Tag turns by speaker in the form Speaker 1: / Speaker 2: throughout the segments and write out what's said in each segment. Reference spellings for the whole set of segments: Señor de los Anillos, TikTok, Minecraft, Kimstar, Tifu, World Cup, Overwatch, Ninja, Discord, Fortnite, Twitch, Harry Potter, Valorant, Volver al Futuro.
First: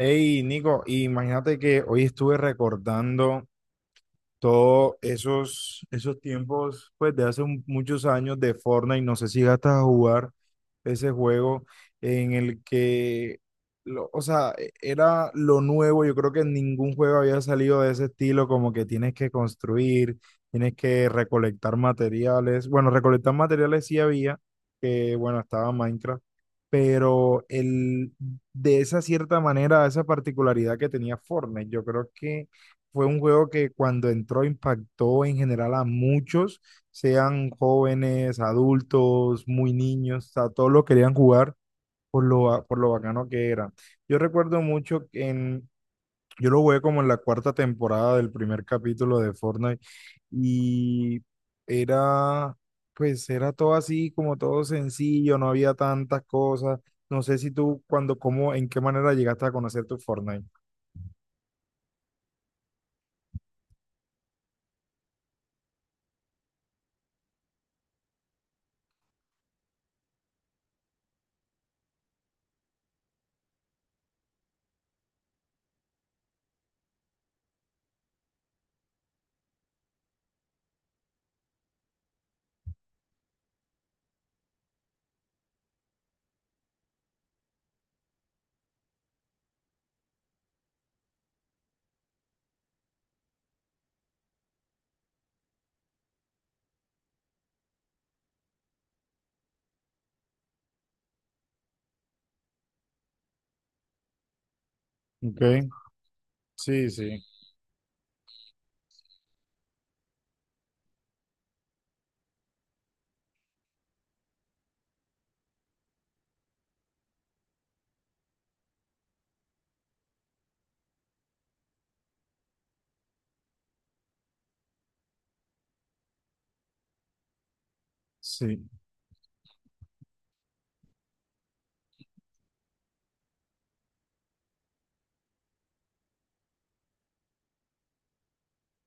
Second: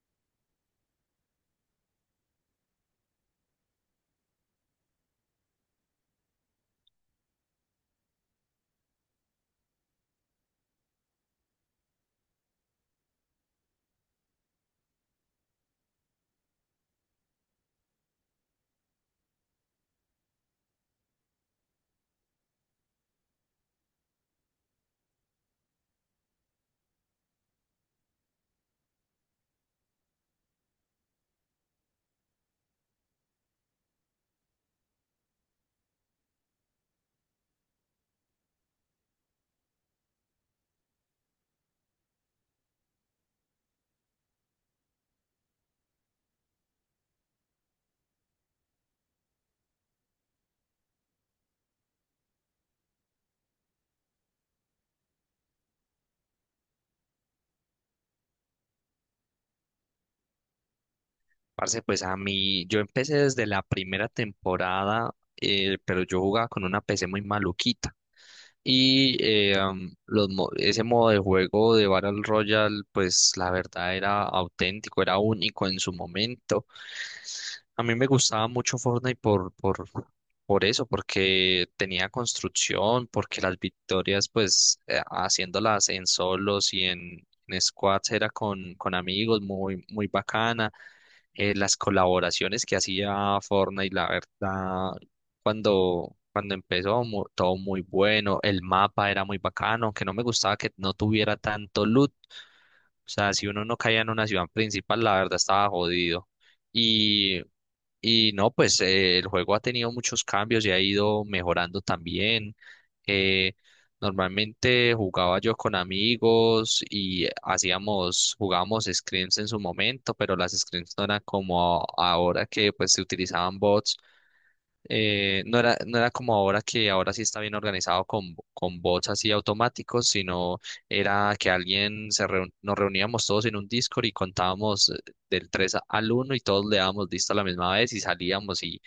Speaker 1: Nico, imagínate que hoy estuve recordando, todos esos tiempos, pues de hace muchos años de Fortnite. No sé si gastas a jugar ese juego en el que, o sea, era lo nuevo. Yo creo que ningún juego había salido de ese estilo, como que tienes que construir, tienes que recolectar materiales. Bueno, recolectar materiales sí había, que bueno, estaba Minecraft, pero el, de esa cierta manera, esa particularidad que tenía Fortnite, yo creo que fue un juego que cuando entró impactó en general a muchos, sean jóvenes, adultos, muy niños, o sea, todos lo querían jugar por por lo bacano que era. Yo recuerdo mucho yo lo jugué como en la cuarta temporada del primer capítulo de Fortnite. Y era, pues era todo así, como todo sencillo, no había tantas cosas. No sé si tú, cuando, cómo, en qué manera llegaste a conocer tu Fortnite.
Speaker 2: Parce, pues a mí, yo empecé desde la primera temporada, pero yo jugaba con una PC muy maluquita. Y ese modo de juego de Battle Royale, pues la verdad era auténtico, era único en su momento. A mí me gustaba mucho Fortnite por eso, porque tenía construcción, porque las victorias, pues haciéndolas en solos y en squads era con amigos, muy, muy bacana. Las colaboraciones que hacía Fortnite, la verdad, cuando empezó, todo muy bueno, el mapa era muy bacano, aunque no me gustaba que no tuviera tanto loot, o sea, si uno no caía en una ciudad principal, la verdad
Speaker 1: Ok,
Speaker 2: estaba jodido.
Speaker 1: sí, sí.
Speaker 2: Y, y no, pues el juego ha tenido muchos cambios y ha ido mejorando también. Eh, normalmente jugaba yo con amigos y jugábamos scrims en su momento, pero las scrims no eran como ahora que pues se utilizaban bots. No era como ahora que ahora sí está bien organizado
Speaker 1: Sí.
Speaker 2: con bots así automáticos, sino era que nos reuníamos todos en un Discord y contábamos del 3 a- al uno, y todos le dábamos lista a la misma vez y salíamos, y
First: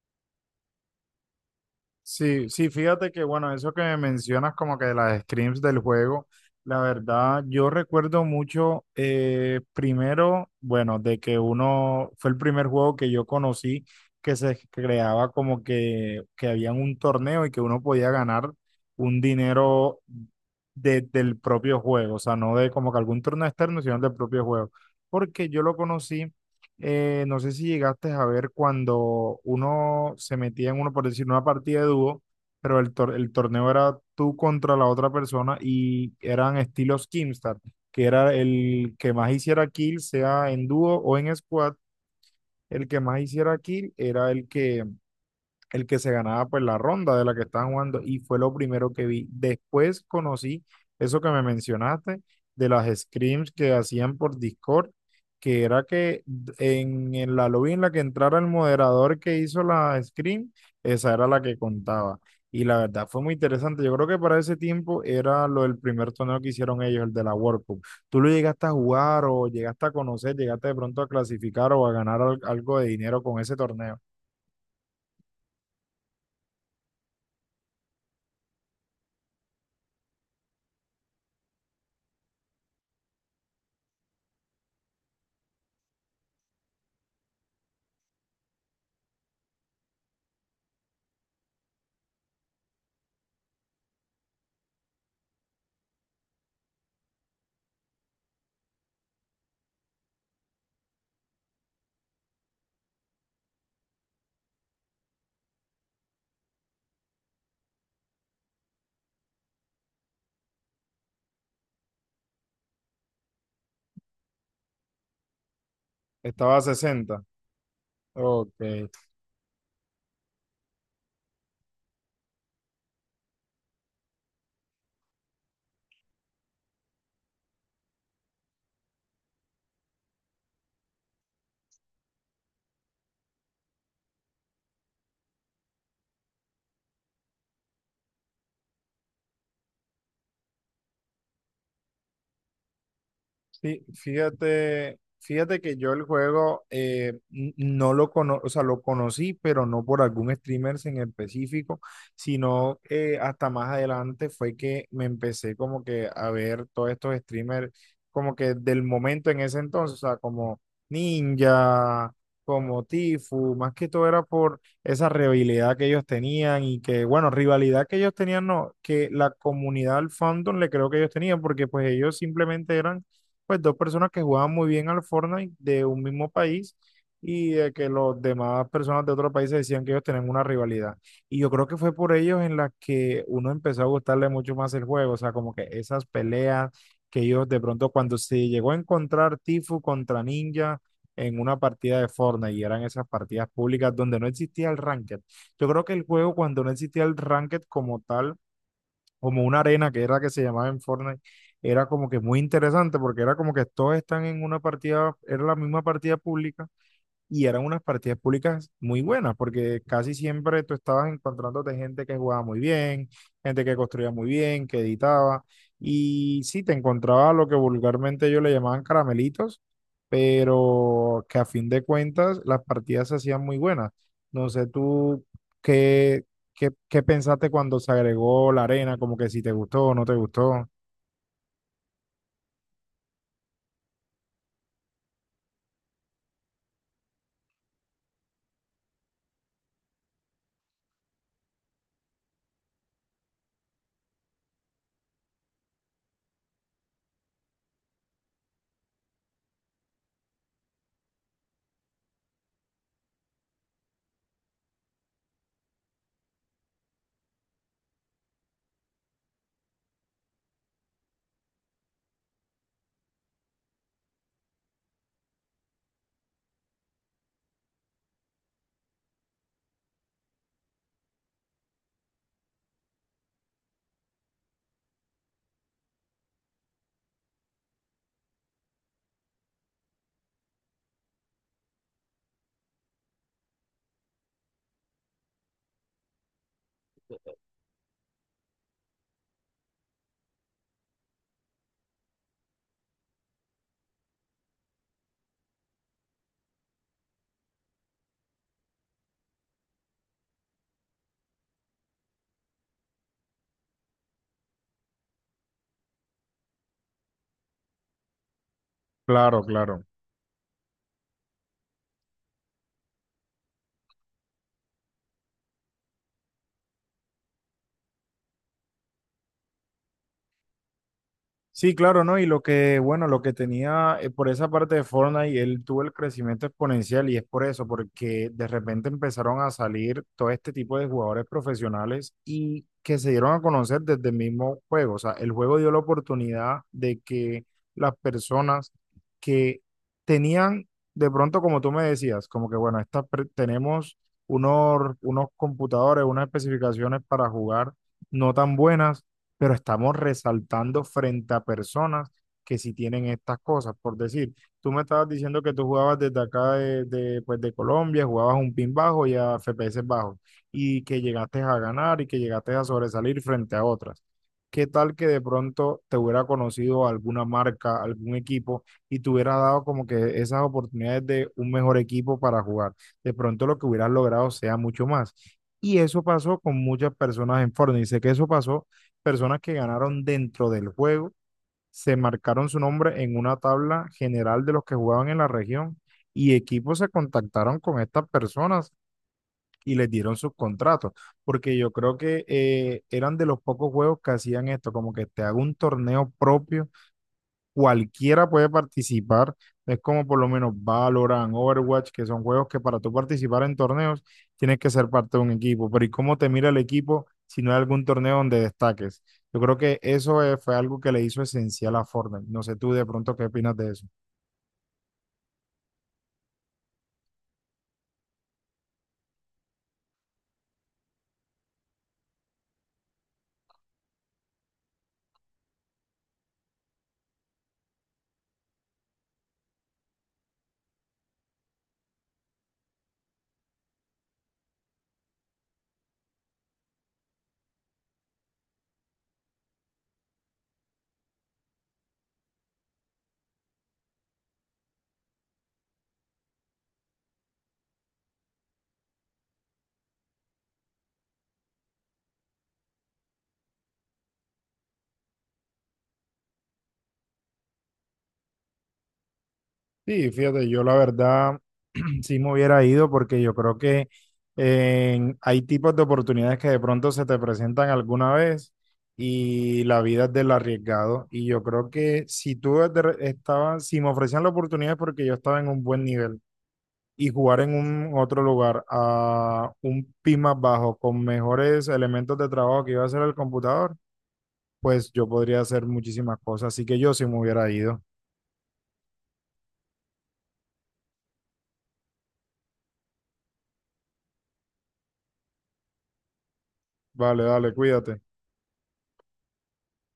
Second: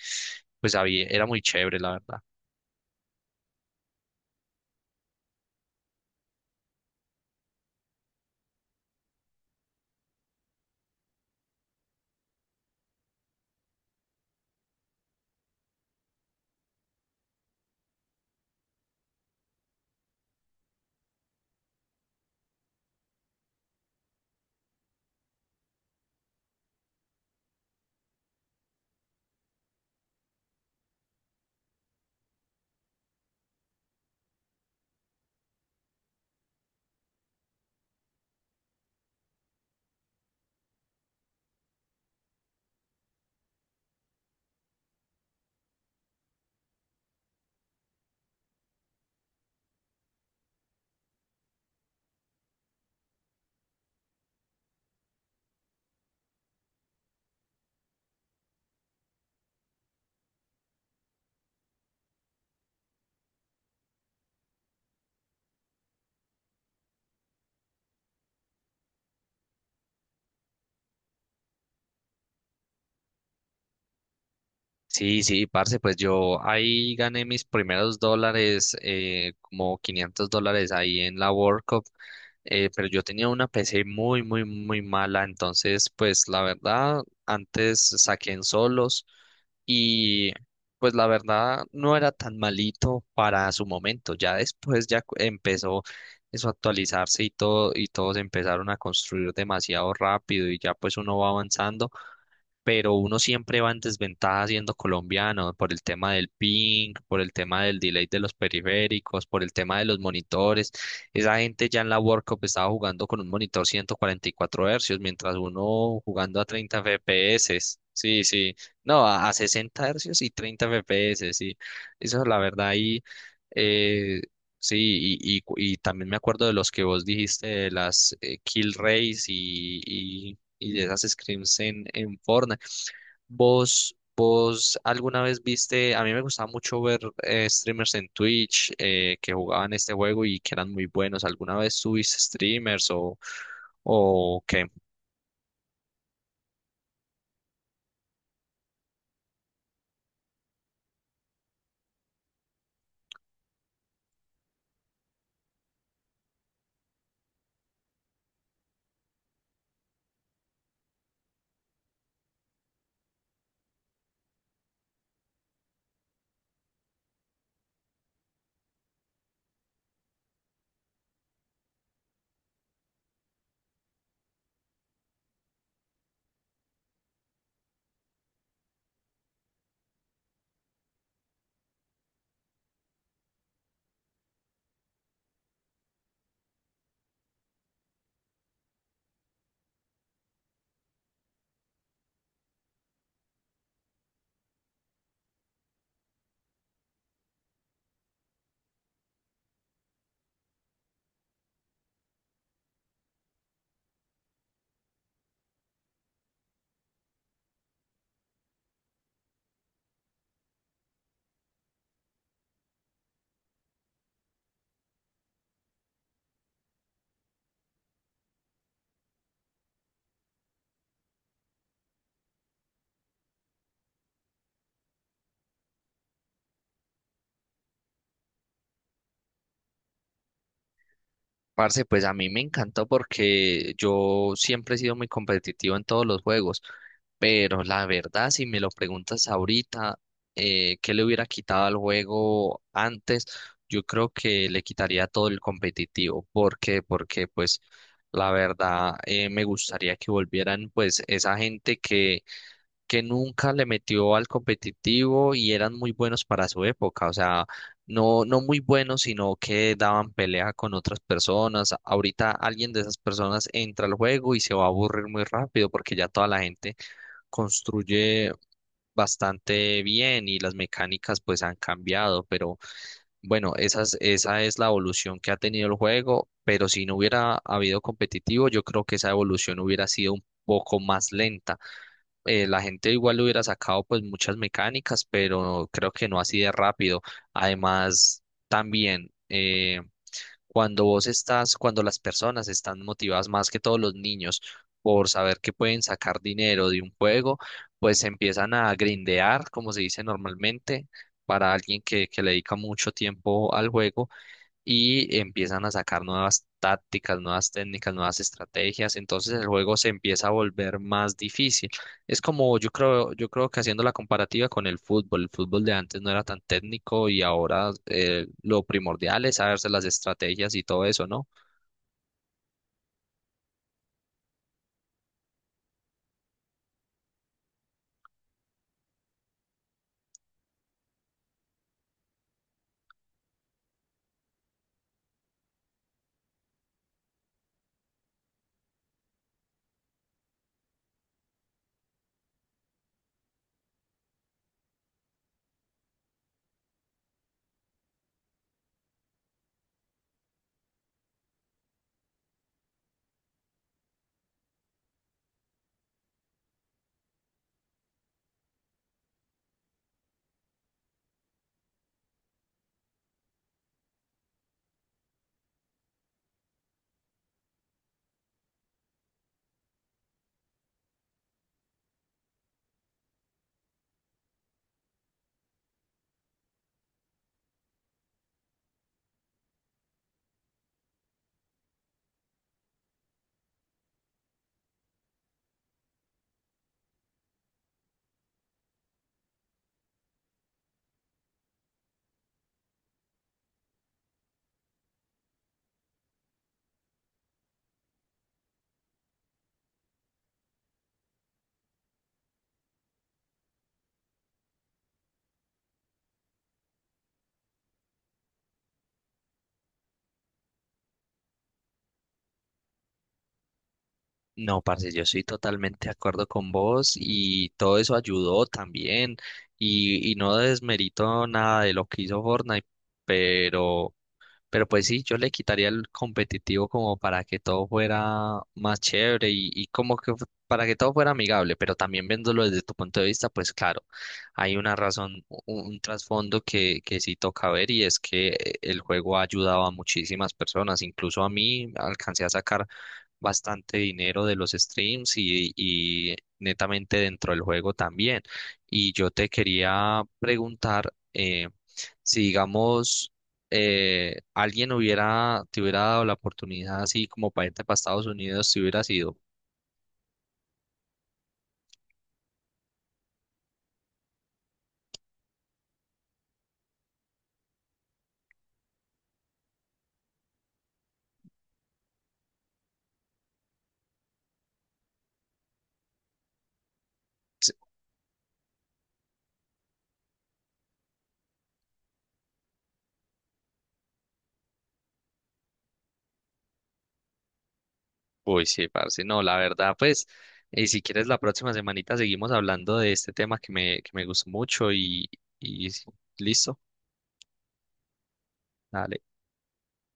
Speaker 2: pues había, era muy chévere, la verdad.
Speaker 1: Sí, sí, fíjate que bueno, eso que me mencionas como que de las scrims del juego, la verdad yo recuerdo mucho, primero, bueno, de que uno fue el primer juego que yo conocí que se creaba como que había un torneo y que uno podía ganar un dinero del propio juego, o sea, no de como que algún torneo externo, sino del propio juego, porque yo lo conocí. No sé si llegaste a ver cuando uno se metía en uno, por decir, una partida de dúo, pero el torneo era tú contra la otra persona y eran estilos Kimstar, que era el que más hiciera kill, sea en dúo o en squad, el que más hiciera kill era el que se ganaba pues la ronda de la que estaban jugando y fue lo primero que vi. Después conocí eso que me mencionaste de las scrims que hacían por Discord, que era que en la lobby en la que entrara el moderador que hizo la scrim, esa era la que contaba. Y la verdad fue muy interesante. Yo creo que para ese tiempo era lo del primer torneo que hicieron ellos, el de la World Cup. ¿Tú lo llegaste a jugar o llegaste a conocer, llegaste de pronto a clasificar o a ganar algo de dinero con ese torneo?
Speaker 2: Sí, sí, parce, pues yo ahí gané mis primeros dólares, como $500 ahí en la World Cup. Pero yo tenía una PC muy, muy, muy mala, entonces pues la verdad, antes saqué en solos, y pues la verdad no era tan malito para su momento. Ya después empezó eso a actualizarse y todo, y todos empezaron a construir demasiado rápido, y ya pues uno va avanzando, pero uno siempre va en desventaja siendo colombiano por el tema del ping, por el tema del delay de los periféricos, por el tema de los monitores. Esa gente ya en la World Cup estaba jugando con un monitor 144 hercios, mientras uno jugando a
Speaker 1: Estaba a
Speaker 2: 30
Speaker 1: 60.
Speaker 2: FPS. Sí,
Speaker 1: Ok.
Speaker 2: sí, no, a 60 hercios y 30 FPS, sí. Eso es la verdad ahí. eh, Sí, y también me acuerdo de los que vos dijiste, de las kill race, y de esas scrims en Fortnite. Vos alguna vez viste? A mí me gustaba mucho ver streamers en Twitch que jugaban este juego y que eran muy buenos. ¿Alguna vez tuviste streamers
Speaker 1: Sí,
Speaker 2: o qué?
Speaker 1: fíjate, fíjate que yo el juego no lo cono, o sea, lo conocí, pero no por algún streamer en específico, sino hasta más adelante fue que me empecé como que a ver todos estos streamers como que del momento en ese entonces, o sea, como Ninja, como Tifu, más que todo era por esa rivalidad que ellos tenían y que, bueno, rivalidad que ellos tenían, no, que la comunidad al fandom le creo que ellos tenían, porque pues ellos simplemente eran pues dos personas que jugaban muy bien al Fortnite de un mismo país y de que los demás personas de otros países decían que ellos tenían una rivalidad. Y yo creo que fue por ellos en las que uno empezó a gustarle mucho más el juego, o sea, como que esas peleas que ellos de pronto cuando se llegó a encontrar Tifu contra Ninja en una partida de Fortnite y eran esas partidas públicas donde no existía el ranked. Yo creo que el juego cuando no existía el ranked como tal, como una arena que era que se llamaba en Fortnite, era como que muy interesante porque era como que todos están en una partida, era la misma partida pública y eran unas partidas públicas muy buenas, porque casi siempre tú estabas encontrándote gente que jugaba muy bien, gente que construía muy bien, que editaba, y sí, te encontraba lo que vulgarmente ellos le llamaban caramelitos, pero que a fin de cuentas las partidas se hacían muy buenas. No sé tú qué, qué pensaste cuando se agregó la arena, como que si te gustó o no te gustó.
Speaker 2: Parce, pues a mí me encantó porque yo siempre he sido muy competitivo en todos los juegos, pero la verdad, si me lo preguntas ahorita, ¿qué le hubiera quitado al juego antes? Yo creo que le quitaría todo el competitivo. ¿Por qué? Porque pues la verdad me gustaría que volvieran pues esa gente que nunca le metió al competitivo y eran muy buenos para su época, o sea, no, no muy buenos, sino que daban pelea con otras personas. Ahorita alguien de esas personas entra al juego y se va a aburrir muy rápido porque ya toda la gente construye bastante bien y las mecánicas pues han cambiado, pero bueno, esa es la evolución que ha tenido el juego, pero si no hubiera habido competitivo, yo creo que esa evolución hubiera sido un poco más lenta. La gente igual le hubiera sacado pues muchas mecánicas, pero creo que no así de rápido. Además, también cuando las personas están motivadas, más que todos los niños, por saber que pueden sacar dinero de un juego, pues empiezan a grindear, como se dice normalmente. Para alguien que le dedica mucho tiempo al juego, y empiezan a sacar nuevas tácticas, nuevas técnicas, nuevas estrategias, entonces
Speaker 1: Claro,
Speaker 2: el juego
Speaker 1: claro.
Speaker 2: se empieza a volver más difícil. Es como yo creo que haciendo la comparativa con el fútbol de antes no era tan técnico, y ahora lo primordial es saberse las estrategias y todo eso, ¿no?
Speaker 1: Sí, claro, ¿no? Y lo que, bueno, lo que tenía por esa parte de Fortnite, él tuvo el crecimiento exponencial y es por eso, porque de repente empezaron a salir todo este tipo de jugadores profesionales y que se dieron a conocer desde el mismo juego. O sea, el juego dio la oportunidad de que las personas que tenían, de pronto, como tú me decías, como que, bueno, tenemos unos computadores, unas especificaciones para jugar no tan buenas, pero estamos resaltando frente a personas que sí tienen estas cosas. Por decir, tú me estabas diciendo que tú jugabas desde acá pues de Colombia, jugabas un pin bajo y a FPS bajos, y que llegaste a ganar y que llegaste a sobresalir frente a otras. ¿Qué tal que de pronto te hubiera conocido alguna marca, algún equipo y te hubiera dado como que esas oportunidades de un mejor equipo para jugar? De pronto lo que hubieras logrado sea mucho más. Y eso pasó con muchas personas en Fortnite. Y sé que eso pasó, personas que ganaron dentro del juego se marcaron su nombre en una tabla general de los que jugaban en la región y equipos se contactaron con estas personas y les dieron sus contratos, porque yo creo que eran de los pocos juegos que hacían esto, como que te hago un torneo propio, cualquiera puede participar. Es como por lo menos Valorant, Overwatch, que son juegos que para tú participar en torneos tienes que ser parte de un equipo. Pero ¿y cómo te mira el equipo si no hay algún torneo donde destaques? Yo creo que eso fue algo que le hizo esencial a Fortnite. No sé tú de pronto qué opinas de eso.
Speaker 2: No, parce, yo estoy totalmente de acuerdo con vos, y todo eso ayudó también, y no desmerito nada de lo que hizo Fortnite, pero Pero pues sí, yo le quitaría el competitivo como para que todo fuera más chévere, y como que para que todo fuera amigable, pero también viéndolo desde tu punto de vista, pues claro, hay una razón, trasfondo que sí toca ver, y es que el juego ha ayudado a muchísimas personas, incluso a mí alcancé a sacar bastante dinero de los streams, y netamente dentro del juego también. Y yo te quería preguntar... si digamos alguien te hubiera dado la oportunidad así como para irte para Estados Unidos, te hubiera sido.
Speaker 1: Sí, fíjate, yo la verdad sí me hubiera ido porque yo creo que hay tipos de oportunidades que de pronto se te presentan alguna vez y la vida es del arriesgado. Y yo creo que si tú desde estabas, si me ofrecían la oportunidad es porque yo estaba en un buen nivel y jugar en un otro lugar a un PIB más bajo con mejores elementos de trabajo que iba a hacer el computador, pues yo podría hacer muchísimas cosas. Así que yo sí me hubiera ido.
Speaker 2: Uy, sí, parce, no, la verdad, pues, si quieres la próxima semanita seguimos hablando de este tema que me gustó mucho, y sí, listo,
Speaker 1: Vale, dale, cuídate.
Speaker 2: dale.